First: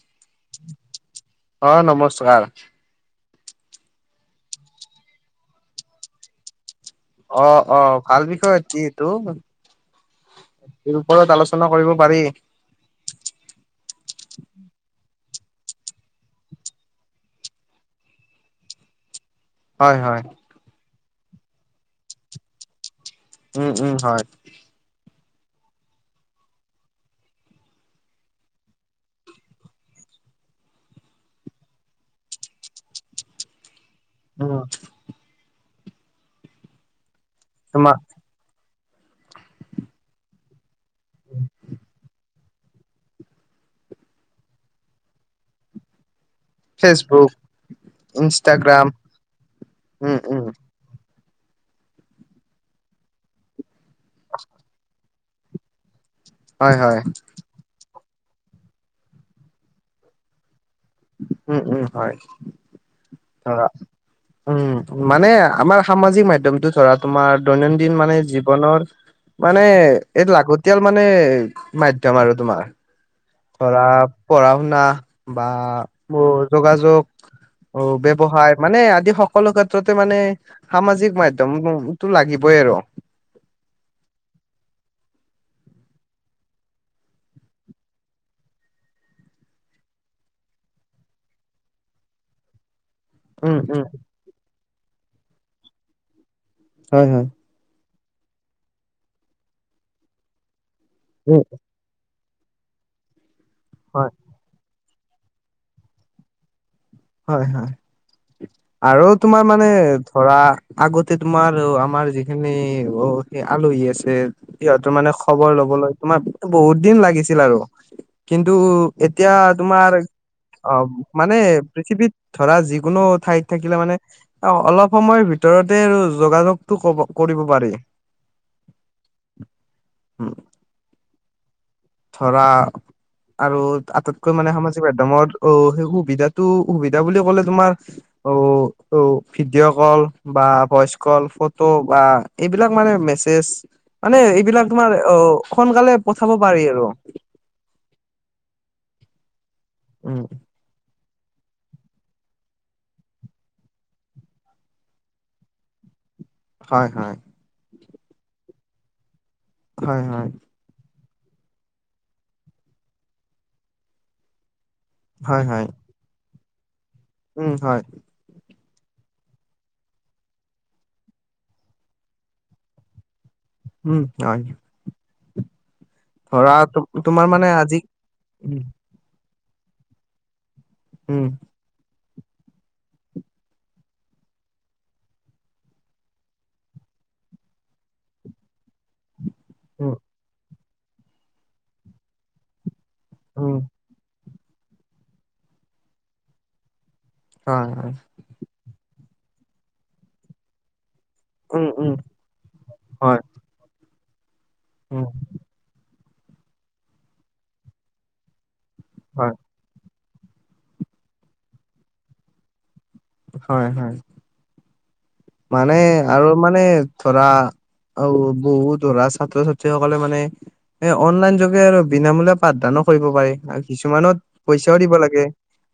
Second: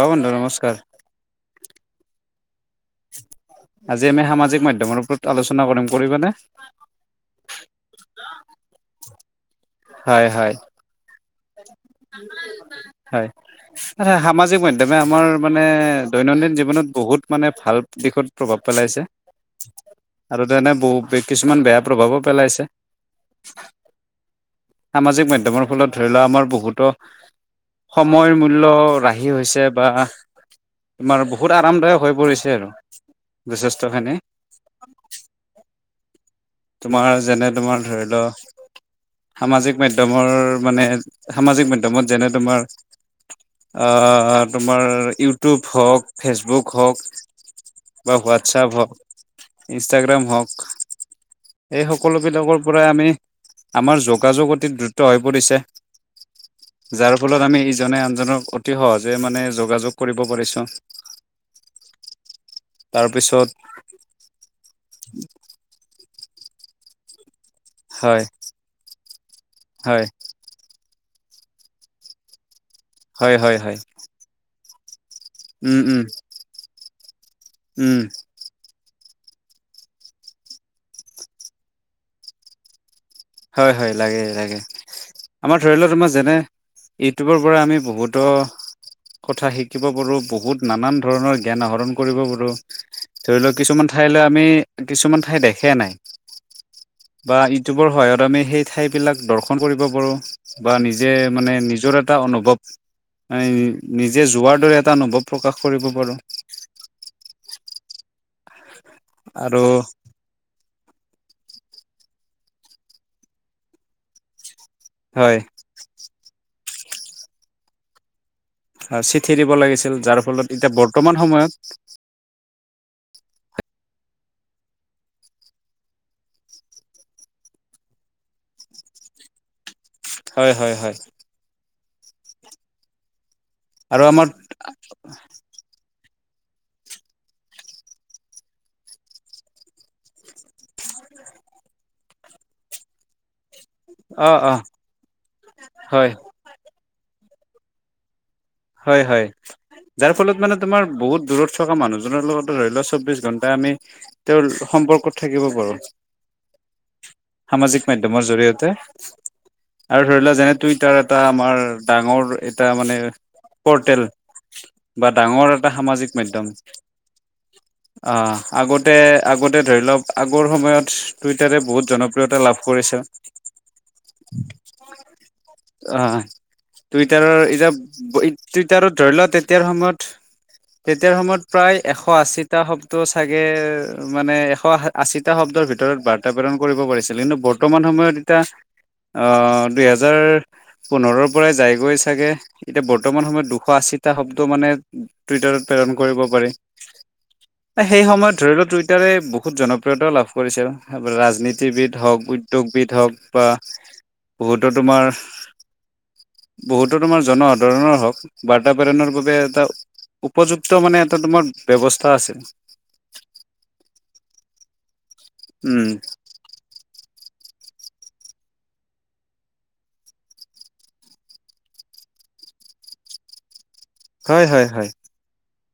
অ বন্ধু নমস্কাৰ। অ নমস্কাৰ। আজি আমি সামাজিক মাধ্যমৰ ওপৰত আলোচনা কৰিম কৰিবানে? অ অ ভাল বিষয় অতি এইটো। হয় হয় ওপৰত আলোচনা চনা কৰিব পাৰি। হয় সামাজিক মাধ্যমে আমাৰ মানে দৈনন্দিন জীৱনত বহুত মানে ভাল দিশত প্ৰভাৱ পে- পেলাইছে হয় হয় আৰু তেনে বহু কিছুমান বেয়া প্ৰভাৱো পেলাইছে। উম উম হয়। সামাজিক মাধ্যমৰ ফলত ধৰি লোৱা আমাৰ বহুতো সময় মূল্য ৰাহি হৈছে বা তোমাৰ বহুত আৰামদায়ক হৈ পৰিছে আৰু যথেষ্ট উম। তোমাৰ যেনে তোমাৰ ধৰি ল সামাজিক মাধ্যমৰ মানে সামাজিক মাধ্যমত যেনে তোমাৰ আহ তোমাৰ ইউটিউব হওক ফেচবুক হওক ফেচবুক বা হোৱাটছপ ইনষ্টাগ্ৰাম হওক, উম ইনষ্টাগ্ৰাম উম হওক। এই সকলোবিলাকৰ পৰাই আমি আমাৰ যোগাযোগ অতি দ্ৰুত হৈ পৰিছে। হয় হয় যাৰ ফলত আমি ইজনে আনজনক অতি সহজে মানে যোগাযোগ কৰিব পাৰিছোঁ। উম উম হয়। তাৰপিছত ধৰা উম মানে আমাৰ সামাজিক মাধ্যমটো ধৰা তোমাৰ। দৈনন্দিন মানে হয় জীৱনৰ মানে হয় এই লাগতিয়াল মানে মাধ্যম আৰু তোমাৰ হয় হয় হয় ধৰা পঢ়া শুনা বা উম উম উ যোগাযোগ অ উম ব্যৱসায় মানে আজ- সকলো ক্ষেত্ৰতে মানে সামাজিক মাধ্যমটো লাগিবই আৰু। হয় হয় লাগে লাগে। আমাৰ ধৰি লওক আমাৰ যেনে ইউটিউবৰ পৰা আমি বহুতো কথা শিকিব পাৰোঁ বহুত নানান ধৰণৰ জ্ঞান আহৰণ কৰিব পাৰোঁ। ধৰি লওক উম উম কিছুমান ঠাইলৈ আমি কিছুমান ঠাই দেখে নাই হয় হয়। বা ইটিউব। বোৰ সহায়ত আমি সেই ঠাই বিলাক দৰ্শন কৰিব পাৰো বা নিজে উম মানে নিজৰ- এটা অনুভৱ হয় নিজে যোৱাৰ দৰে এটা অনুভৱ প্ৰকাশ কৰিব পাৰোঁ। হয় হয় আৰু তোমাৰ আৰু মানে ধৰা আগতে তোমাৰ আম- তোমাৰ যিখিনি অ সেই আলহী আছে সিহঁতৰ মানে হয় খবৰ লবলৈ তোমাৰ বহুত দিন লাগিছিল আৰু। কিন্তু চিঠি এতিয়া দিব তোমাৰ লাগিছিল যাৰ ফলত এতিয়া অ বৰ্তমান মানে সময়ত বিধ ধৰা যিকোনো ঠাইত থাকিলে মানে অলপ সময়ৰ ভিতৰতে আৰু যোগাযোগতটো ক'ব কৰিব পাৰি। হয় হয় হয়। ধৰা আৰু আটাইতকৈ মানে সামাজিক মাধ্যমত অ সেই সুবিধাত টো সুবিধা বুলি ক'লে তোমাৰ অ অ ভিডিঅ' কল বা ভইচ কল। ফটো বা এইবিলাক মানে মেছেজ। মানে অ অ এইবিলাক তোমাৰ আহ সোনকালে হয় পঠাব পাৰি আৰু। হয় হয় যাৰ উম ফলত মানে তোমাৰ বহুত। দূৰত থকা মানুহজনৰ লগতে ধৰি লোৱা চৌব্বিছ ঘণ্টা আমি তেওঁৰ সম্পৰ্কত থাকিব পাৰোঁ। হয় হয়। সামাজিক মাধ্যমৰ জড়িয়তে আৰু হয় ধৰি হয় লোৱা যেনে তুইতাৰত এটা আমাৰ ডাঙৰ এটা মানে পৰ্টেল। বা হয় ডাঙৰ হয় এটা সামাজিক মাধ্যম। উম হয়। আহ আগতে আগতে ধৰি লওঁক আগৰ সময়ত টুইটাৰে বহুত জনপ্ৰিয়তা লাভ কৰিছে। উম হয়। অ ধৰা তো তোমাৰ মানে টুইটাৰৰ আজি ইজাপ। উম টুইটাৰত ধৰি ল তেতিয়াৰ সময়ত তেতিয়াৰ উম সময়ত প্ৰায় এশ এশ আশীটা শব্দ চাগে মানে এশ আশীটা শব্দৰ ভিতৰত বাৰ্তা প্ৰেৰণ কৰিব পাৰিছ- ছিলো নো বৰ্তমান সময়ত এতিয়া। অ উম দুহেজাৰ পোন্ধৰৰ পৰাই যাই গৈ চাগে। এতিয়া বৰ্তমান সময়ত উম দুশ আশীটা শব্দ মানে টুইটাৰত প্ৰেৰণ কৰিব পাৰি। হয় হয় সেই সময়ত ধৰি লওঁক টুইটাৰে বহুত জনপ্ৰিয়তাও লাভ কৰিছে। হে বৰ উম উম ৰাজনীতিবিদ হওঁক উদ্যোগবিদ হওঁক হয় বা বহুতো উম তোমাৰ বহুতো তোমাৰ জনসাধাৰণৰ হওঁক। বাৰ্ত প্ৰেৰণৰ হয় বাবে এটা উপযুক্ত মানে এটা তোমাৰ ব্যৱস্থা আছিল। হয় হয়। মানে উম আৰু মানে ধৰা আও বহুত ধৰা ছাত্ৰ -ছাত্ৰীসকলে মানে এ অনলাইন যোগে আৰু বিনামূলীয়া পাঠদা- দানো কৰিব পাৰি। কিছুমানত হয় হয় পইচাও হয় দিব লাগে,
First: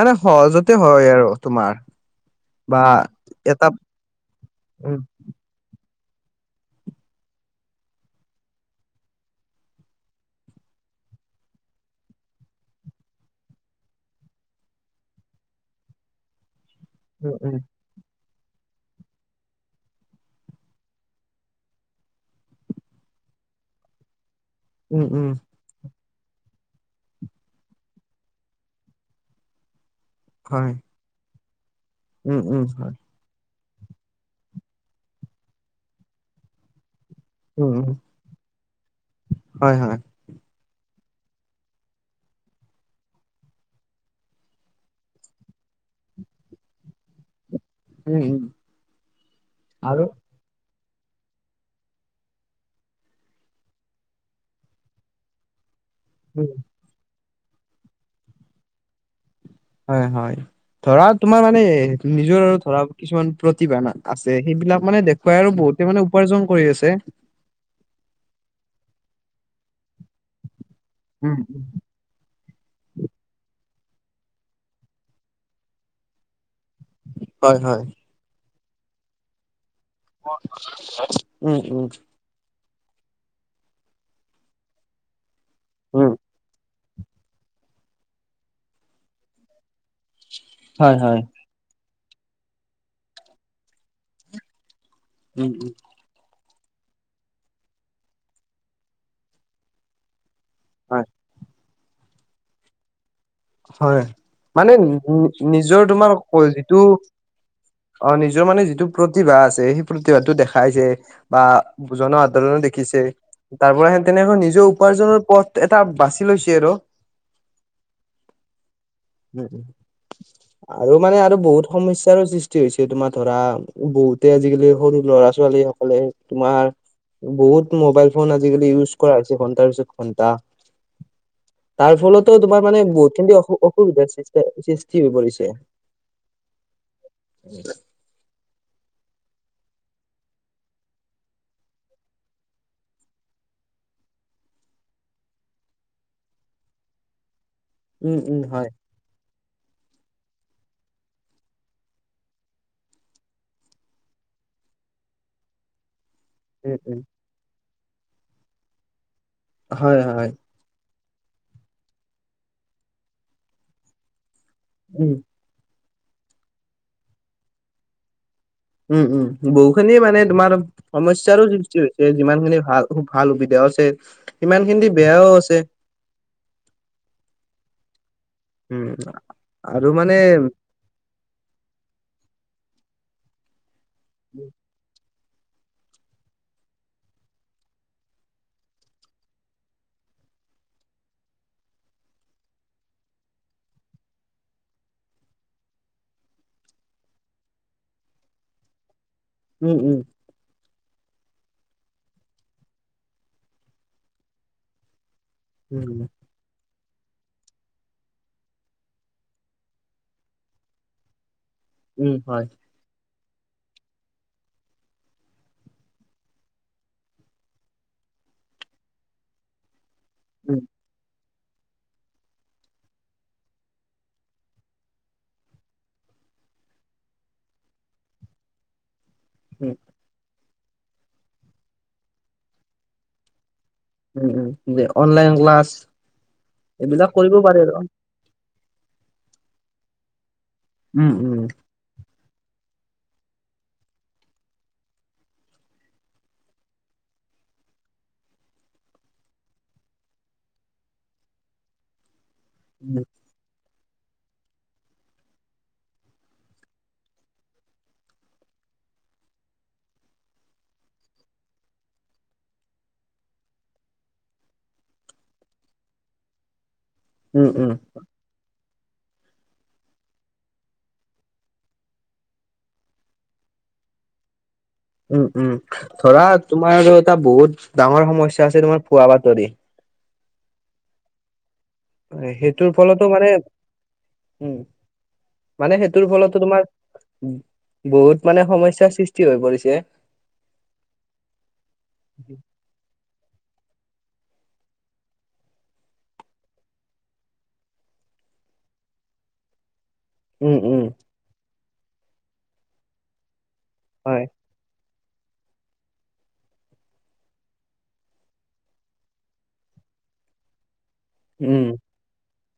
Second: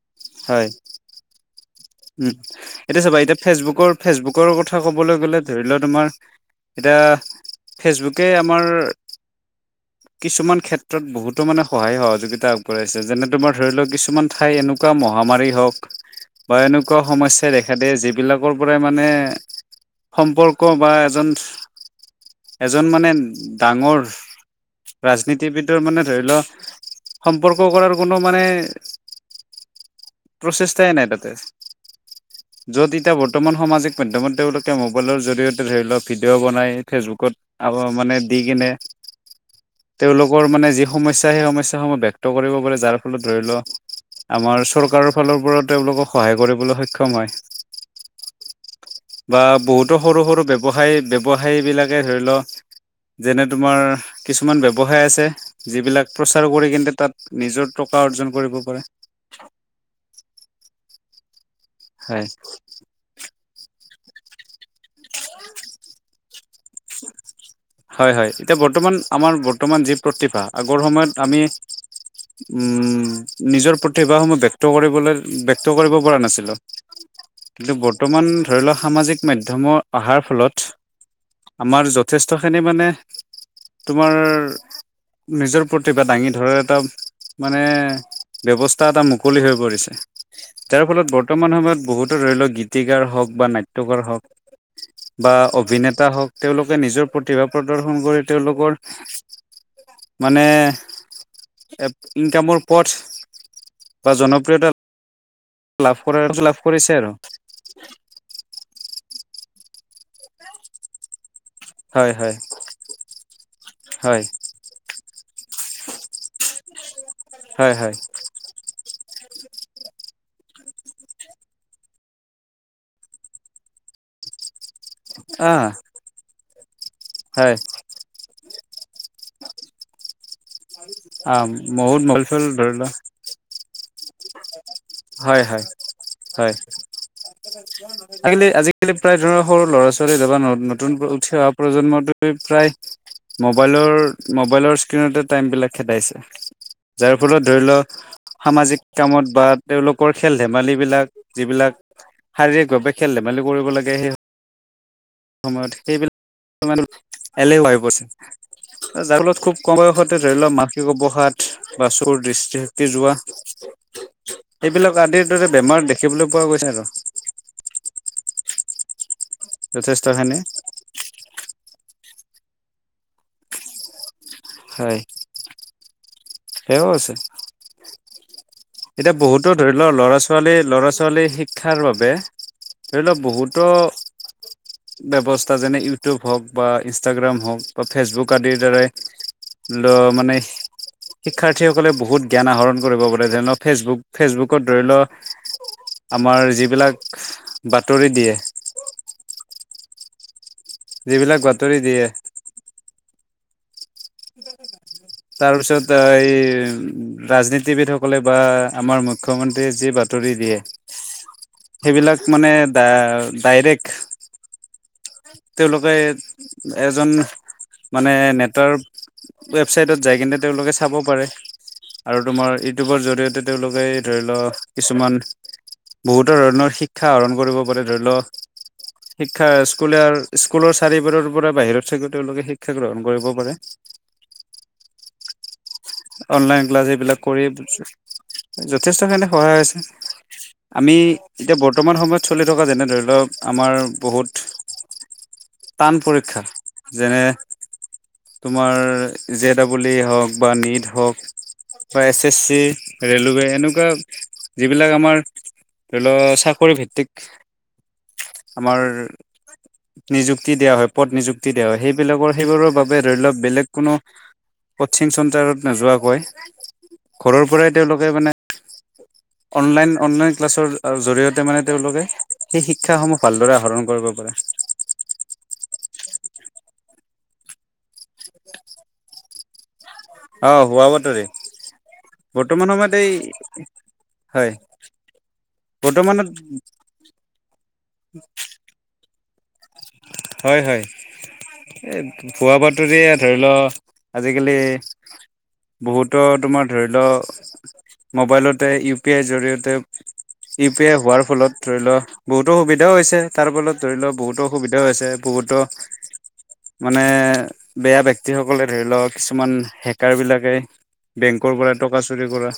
মানে সহজতে হয় আৰু তোমাৰ। উ বা এতিয়া চাবা এতিয়া এটা ফেচবুকৰ ফেচবুকৰ কথা উম ক'বলৈ গ'লে ধৰি লোৱা তোমাৰ। এতিয়া ফেচবুকে আমাৰ [inaudible] কিছুমান ক্ষেত্ৰত বহুতো মানে সহায় সহযোগিতা আগবঢ়াইছে যেনে তোমাৰ ধৰি লোৱা কিছুমান ঠাই এনেকুৱা মহ- মহামাৰী হওঁক বা এনেকুৱা সমস্যা উম দেখা দিয়ে যি- বিলাকৰ পৰা মানে সম্পৰ্ক বা এজন এজন মানে ডাঙৰ উম উম উম ৰাজনীতিবিদৰ মানে ধৰি লহ সম্পৰ্ক কৰাৰ কোনো মানে হয় প্ৰচেষ্ট নাই তাতে উম উম য'ত হয় এতিয়া বৰ্তমান সামাজিক মাধ্যমত তেওঁলোকে মোবাইলৰ জৰিয়তে ধৰি লওক ভিডিঅ' বনাই। ফেচবুকত উম আকৌ উম মানে দি কিনে হয় হয় তেওঁলোকৰ মানে যি- সমস্যা সেই সমস্যাসমূহ ব্যক্ত কৰিব পাৰে যাৰ ফলত ধৰি ল। আমাৰ চৰকাৰৰ ফালৰ পৰা তেওঁলোকক সহায় কৰিবলৈও সক্ষম হয়, উম উম বা বহুতো আৰু সৰু সৰু ব্যৱ- ব্যৱসায়ী ব্যৱসায়ীবিলাকে ধৰি ল। যেনে তোমাৰ কিছুমান ব্যৱসায় আছে। যিবিলাক উম প্ৰচাৰ কৰি কিন্তে তাত নিজৰ টকা অৰ্জন কৰিব পাৰে। হয় হয় ধৰা তোমাৰ মানে হয় নিজৰ ধৰা কিছুমান প্ৰতিভা না- আছে সেইবিলাক মানে দেখুৱাই আৰু বহুতে মানে উপাৰ্জন কৰি আছে হয় হয় এতিয়া বৰ্তমান আমাৰ বৰ্তমান যি প্ৰতিভা আগৰ সময়ত উম আমি উম উম নিজৰ প্ৰত- কেইবা সময় ব্যক্ত কৰিবলৈ ব্যক্ত কৰিব পৰা নাছিলো হয় কিন্তু হয় বৰ্তমান ধৰি লওক সামাজিক মাধ্যমৰ- অহাৰ [unintelligible] ফলত উম আমাৰ উম যথেষ্টখিনি মানে তোমাৰ নিজৰ উম প্ৰতিভা দাঙি ধৰা এটা মানে ব্যৱস্থা এটা মুকলি হৈ পৰিছে। যাৰ হয় ফলত হয়। বৰ্তমান সময়ত বহুতো ধৰি লওক গীতিকাৰ হওঁক বা নাট্যকাৰ হওক। বা উম উম অভিনেতা হওঁক তেওঁলোকে নিজৰ প্ৰতিভা প্ৰদৰ্শন কৰি তেওঁলোকৰ মানে হয় ইনকামৰ পথ হয় বা জনপ্ৰিয়তা মানে নিজৰ লাভ তোমাৰ কৰাৰ লাভ শৰীৰটো কৰিছে আৰু অ নিজৰ মানে যিটো প্ৰতিভা আছে সেই প্ৰতিভাতটো দেখাই যে। বা হয় হয় জনসাধাৰণে দেখিছে তাৰ পৰা সে হয় তেনে নিজৰ উপাৰ্জনৰ পথ এটা বাচি- ছে আৰু। হয় হয়। উম। আৰু মানে আৰু বহুত সমস্যাৰো সৃষ্টি হৈছে তোমাৰ ধৰা বহুতে আজিকালি সৰু ল'ৰা ছোৱালী আহ সকলে তোমাৰ হয় বহুত মোবাইল ফোন আজ- আজি কালি ইউজ কৰা হৈছে ঘন্টাৰ পিছত ঘন্টা। আহ তাৰ বহুত মল ফলতো চল তোমাৰ ধৰি মানে লোৱা বটিন বিলাক অসু অসুবিধা সৃ সৃষ্ট হয় হয় হয় আ আজিকালি প্ৰায় ধৰক সৰু ল'ৰা ছোৱালী তবা নতুন উঠি অহা প্ৰজন্মটোৱে প্ৰায় মবাইলৰ মোবাইলৰ স্ক্ৰীণত টাইম বিলাক খেদাইছে। যাৰ ফলত ধৰি লও উম উম হয় সামাজিক কামত বা তেওঁলোকৰ খেল ধেমালিবিলাক যিবিলাক শাৰীৰিক ভাৱে খেল ধেমালি কৰিব লাগে সেই সময়ত। সেইবিলাক উম উম মানুহবো এলেহুৱা হৈ পৰিছে, যাৰ ফলত খুব কম হয় বয়সতে হয় ধৰিল [unintelligible] সাত বা চুৰ দৃষ্টিশক্তি যোৱা, এইবিলাক উম আদিৰ দৰে বেমাৰ দেখ- দেখিবলৈ পোৱা গৈছে আৰ। বহু খিনি মানে তোমাৰ সমস্যাৰো ছে হৈছে যিমান খিনি ভাল ভাল সুবিধাও আছে সিমান খিনি বেয়াও আছে। তেওঁ আছে। উম এতিয়া বহুতো ধৰি আৰু লওক মানে ল'ৰা ছোৱালী ল'ৰা ছোৱালী শিক্ষাৰ বাবে ধৰি লক বহু ত [unintelligible] ব্যৱস্থা যেনে ইউটিউব হওক বা ইনষ্টাগ্ৰাম হওক বা ফেচবুক আদিৰ দ্বাৰাই ল মানে শিক্ষাৰ্থীসকলে বহুত জ্ঞান আহৰণ কৰিব বোলে যে ন। ফেচবুক ফেচবুকত ধৰি ল আমাৰ যিবিলাক বাতৰি দিয়ে। উম উম। যিবিলাক বাতৰি দিয়ে। তাৰপিছত তা উম এইৰ ৰাজনীতিবিদসকলে বা আমাৰ মুখ্যমন্ত্ৰীয়ে যি বাতৰি দিয়ে উম সেইবিলাক হয় মানে ডাই ডাইৰেক্ট তেওঁলোকে এজন মানে নেতাৰ ৱেবচাইটত যাই কিনে উম তেওঁলোকে চাব পাৰে। আৰু তোমাৰ ইউটিউবৰ জৰিয়তে তেওঁলোকে ধৰি ল, কিছুমান বহুত ধৰণৰ শিক্ষা আহৰণ কৰিব পাৰে ধৰি ল। শিক্ষা উম স্কুলৰ-স্কুলৰ চাৰিবেৰৰ পৰা বাহিৰত থাকিও তেওঁলোকে শিক্ষা গ্ৰহণ কৰিব পাৰে। উম উম যে অনলাইন ক্লাছ অনলাইন ক্লাছ এইবিলাক কৰিব কৰি পাৰে আৰু। যথেষ্টখিনি সহায় হৈছে, আমি উম উম এতিয়া বৰ্তমান সময়ত। চলি থকা যেনে ধৰি লওক আমাৰ বহুত। টান পৰীক্ষা যেনে তোমাৰ জে ডাবুলিয়ে হওঁক বা নিট হওঁক প্ৰায় এছ চি উম ৰেলৱে এনেক- [unintelligible] যিবিলাক আমাৰ ধৰি লওক চাকৰি ভিত্তিক। আমাৰ নিযুক্তি দিয়া হয় পদ নিযুক্তি দিয়া হয় সেইবিলাকৰ সেইবোৰৰ বাবে ধৰি লওক বেলেগ কোনো কচিং চেণ্টাৰত নোযোৱাকৈ ঘৰৰ উম পৰাই তেওঁলোকে মানে অনলাইন-অনলাইন ক্লাছৰ জৰিয়তে মানে তেওঁলোকে সেই শিক্ষাসমূহ ভালদৰে আহৰণ কৰিব পাৰে [unintelligible] উম উম ধৰা তোমাৰ আৰু এটা বহুত ডাঙৰ সমস্যা আছে তোমাৰ ভুৱা বাতৰি অ ভুৱা বাতৰি সেইটোৰ বৰ্তমান সময়ত ফলতো মানে এই উম হয়। মানে সেইটোৰ বৰ্তমানত ফলতো তোমাৰ বহুত মানে সমস্যাৰ সৃষ্টি হৈ পৰিছে হয়-হয় এ ভুৱা বাতৰিয়ে ধৰি ল আজিকালি বহুত তোমাৰ ধৰি ল মোবাইলতে ইউ পি আইৰ জৰিয়তে উম ইউ উম পি আই হোৱাৰ ফলত ধৰি ল বহু-ত সুবিধাও হৈছে তাৰ ফলত ধৰি ল হয় বহু-ত সুবিধা অসুবিধাও হৈছে বহু-ত মানে বেয়া ব্যক্তিসকলে ধৰি লক কিছুমান হেকাৰ বিলাকে বেংকৰ উম পৰা টকা চুৰি কৰা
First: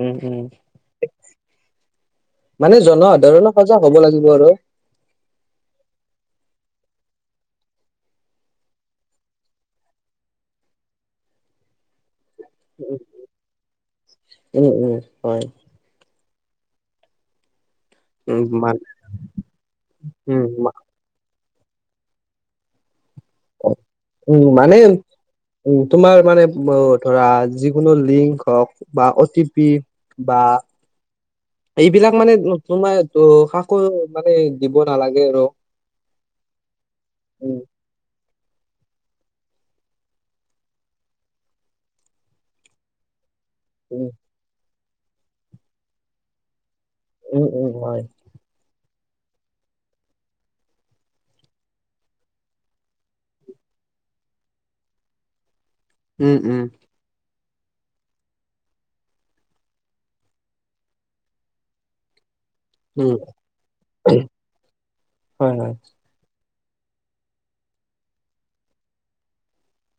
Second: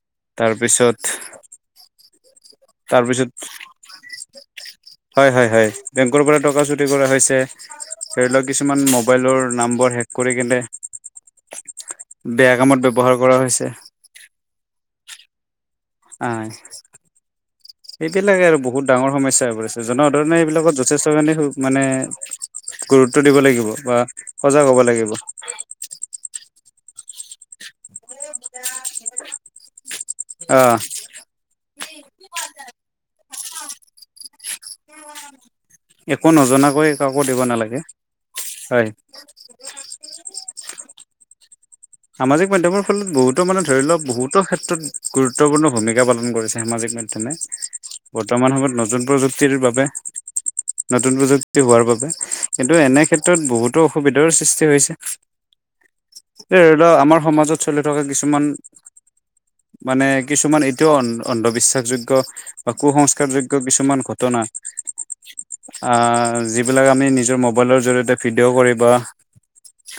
উম উম তাৰপিছত মানে জনসাধাৰণো সজাগ হ'ব লাগিব আৰু হয়-হয়-হয় বেংকৰ পৰা টকা চুৰি কৰা হৈছে ধৰি লক কিছুমান মোবাইলৰ নাম্বাৰ হেক কৰি কেনে [inaudible] বেয়া কামত ব্যৱহাৰ কৰা হৈছে উম উম হয় আইছ উম এইবিলাকে আৰু মান বহুত ডাঙৰ সমস্যা হৈ পৰিছে উম জনসাধাৰণে মা এইবিলাকত যথেষ্টখিনি সু মানে গুৰুত্ব দিব লাগিব বা উম সজাগ হ'ব লাগিব ব ধৰা যিকোনো লিংক হক বা অ' টি পি বা আহ এইবিলাক মানে তোমাৰ [unintelligible] মানে দিব নালাগে আৰু একো নজনাকৈ কাকো দিব উম নালাগে। হয়। সামাজিক মাধ্যমৰ ফলত বহুতো মানে ধৰি লক উম বহুতো ক্ষেত্ৰত গুৰুত্বপূৰ্ণ ভূমিকা পালন কৰিছে সামাজিক মাধ্যমে উম উম হয় বৰ্তমান সময়ত নতুন প্ৰযুক্তিৰ বাবে নতুন প্ৰযুক্তি হোৱাৰ বাবে কিন্তু এনে ক্ষেত্ৰত বহুতো অসুবিধাৰো সৃষ্টি হৈছে [inaudible] এই ধৰি ল আমাৰ সমাজত চলি থকা কিছুমান মানে কিছুমান এতিয়াও অন অন্ধবিশ্বাসযোগ্য বা উম কুসংস্কাৰযোগ্য কিছুমান ঘটনা হয় হয় আহ যিব যিবিলাক আমি নিজৰ মোবাইলৰ জৰিয়তে ভিডিঅ' কৰি বা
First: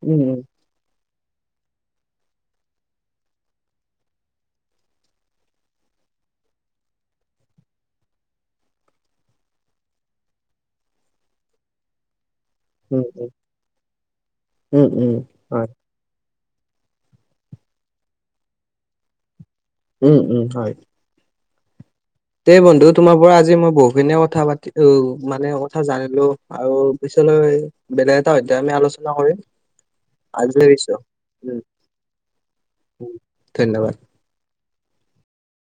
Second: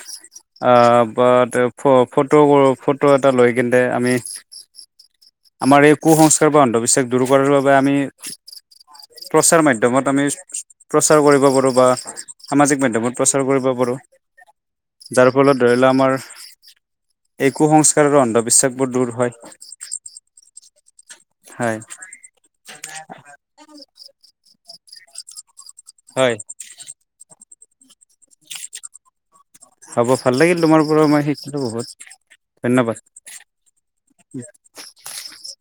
উম উম আহ বা তেও ফ ফটো কৰৌ-ফটো এটা লৈ কিনে আমি আমাৰ এই কুসংস্কাৰ বা অন্ধবিশ্বাস দূৰ কৰাৰ বাবে আমি প্ৰচাৰ মাধ্যমত আমি প্ৰচাৰ কৰিব পাৰো বা সামাজিক উম মাধ্যমত প্ৰচাৰ কৰিব পাৰো উম উম উম যাৰ ফলত ধ হয় আমাৰ এ কু-সংস্কাৰ আৰু অন্ধবিশ্বাসবোৰ দূৰ হয় উম দে বন্ধু তোমাৰ পৰা আজি মই বহুত খিনিয়ে কথা পাতি ঔ মানে অ কথা জানিলো হয় আৰু পিছলৈ বেলেগ এটা অধ্যায় আমি আলোচনা কৰিম হ'ব ভাল লাগিল আজিলৈ তোমাৰ এৰিছো পৰা মই শিকিলো বহুত ধন্যবাদ উম ধন্যবাদ। [unintelligible]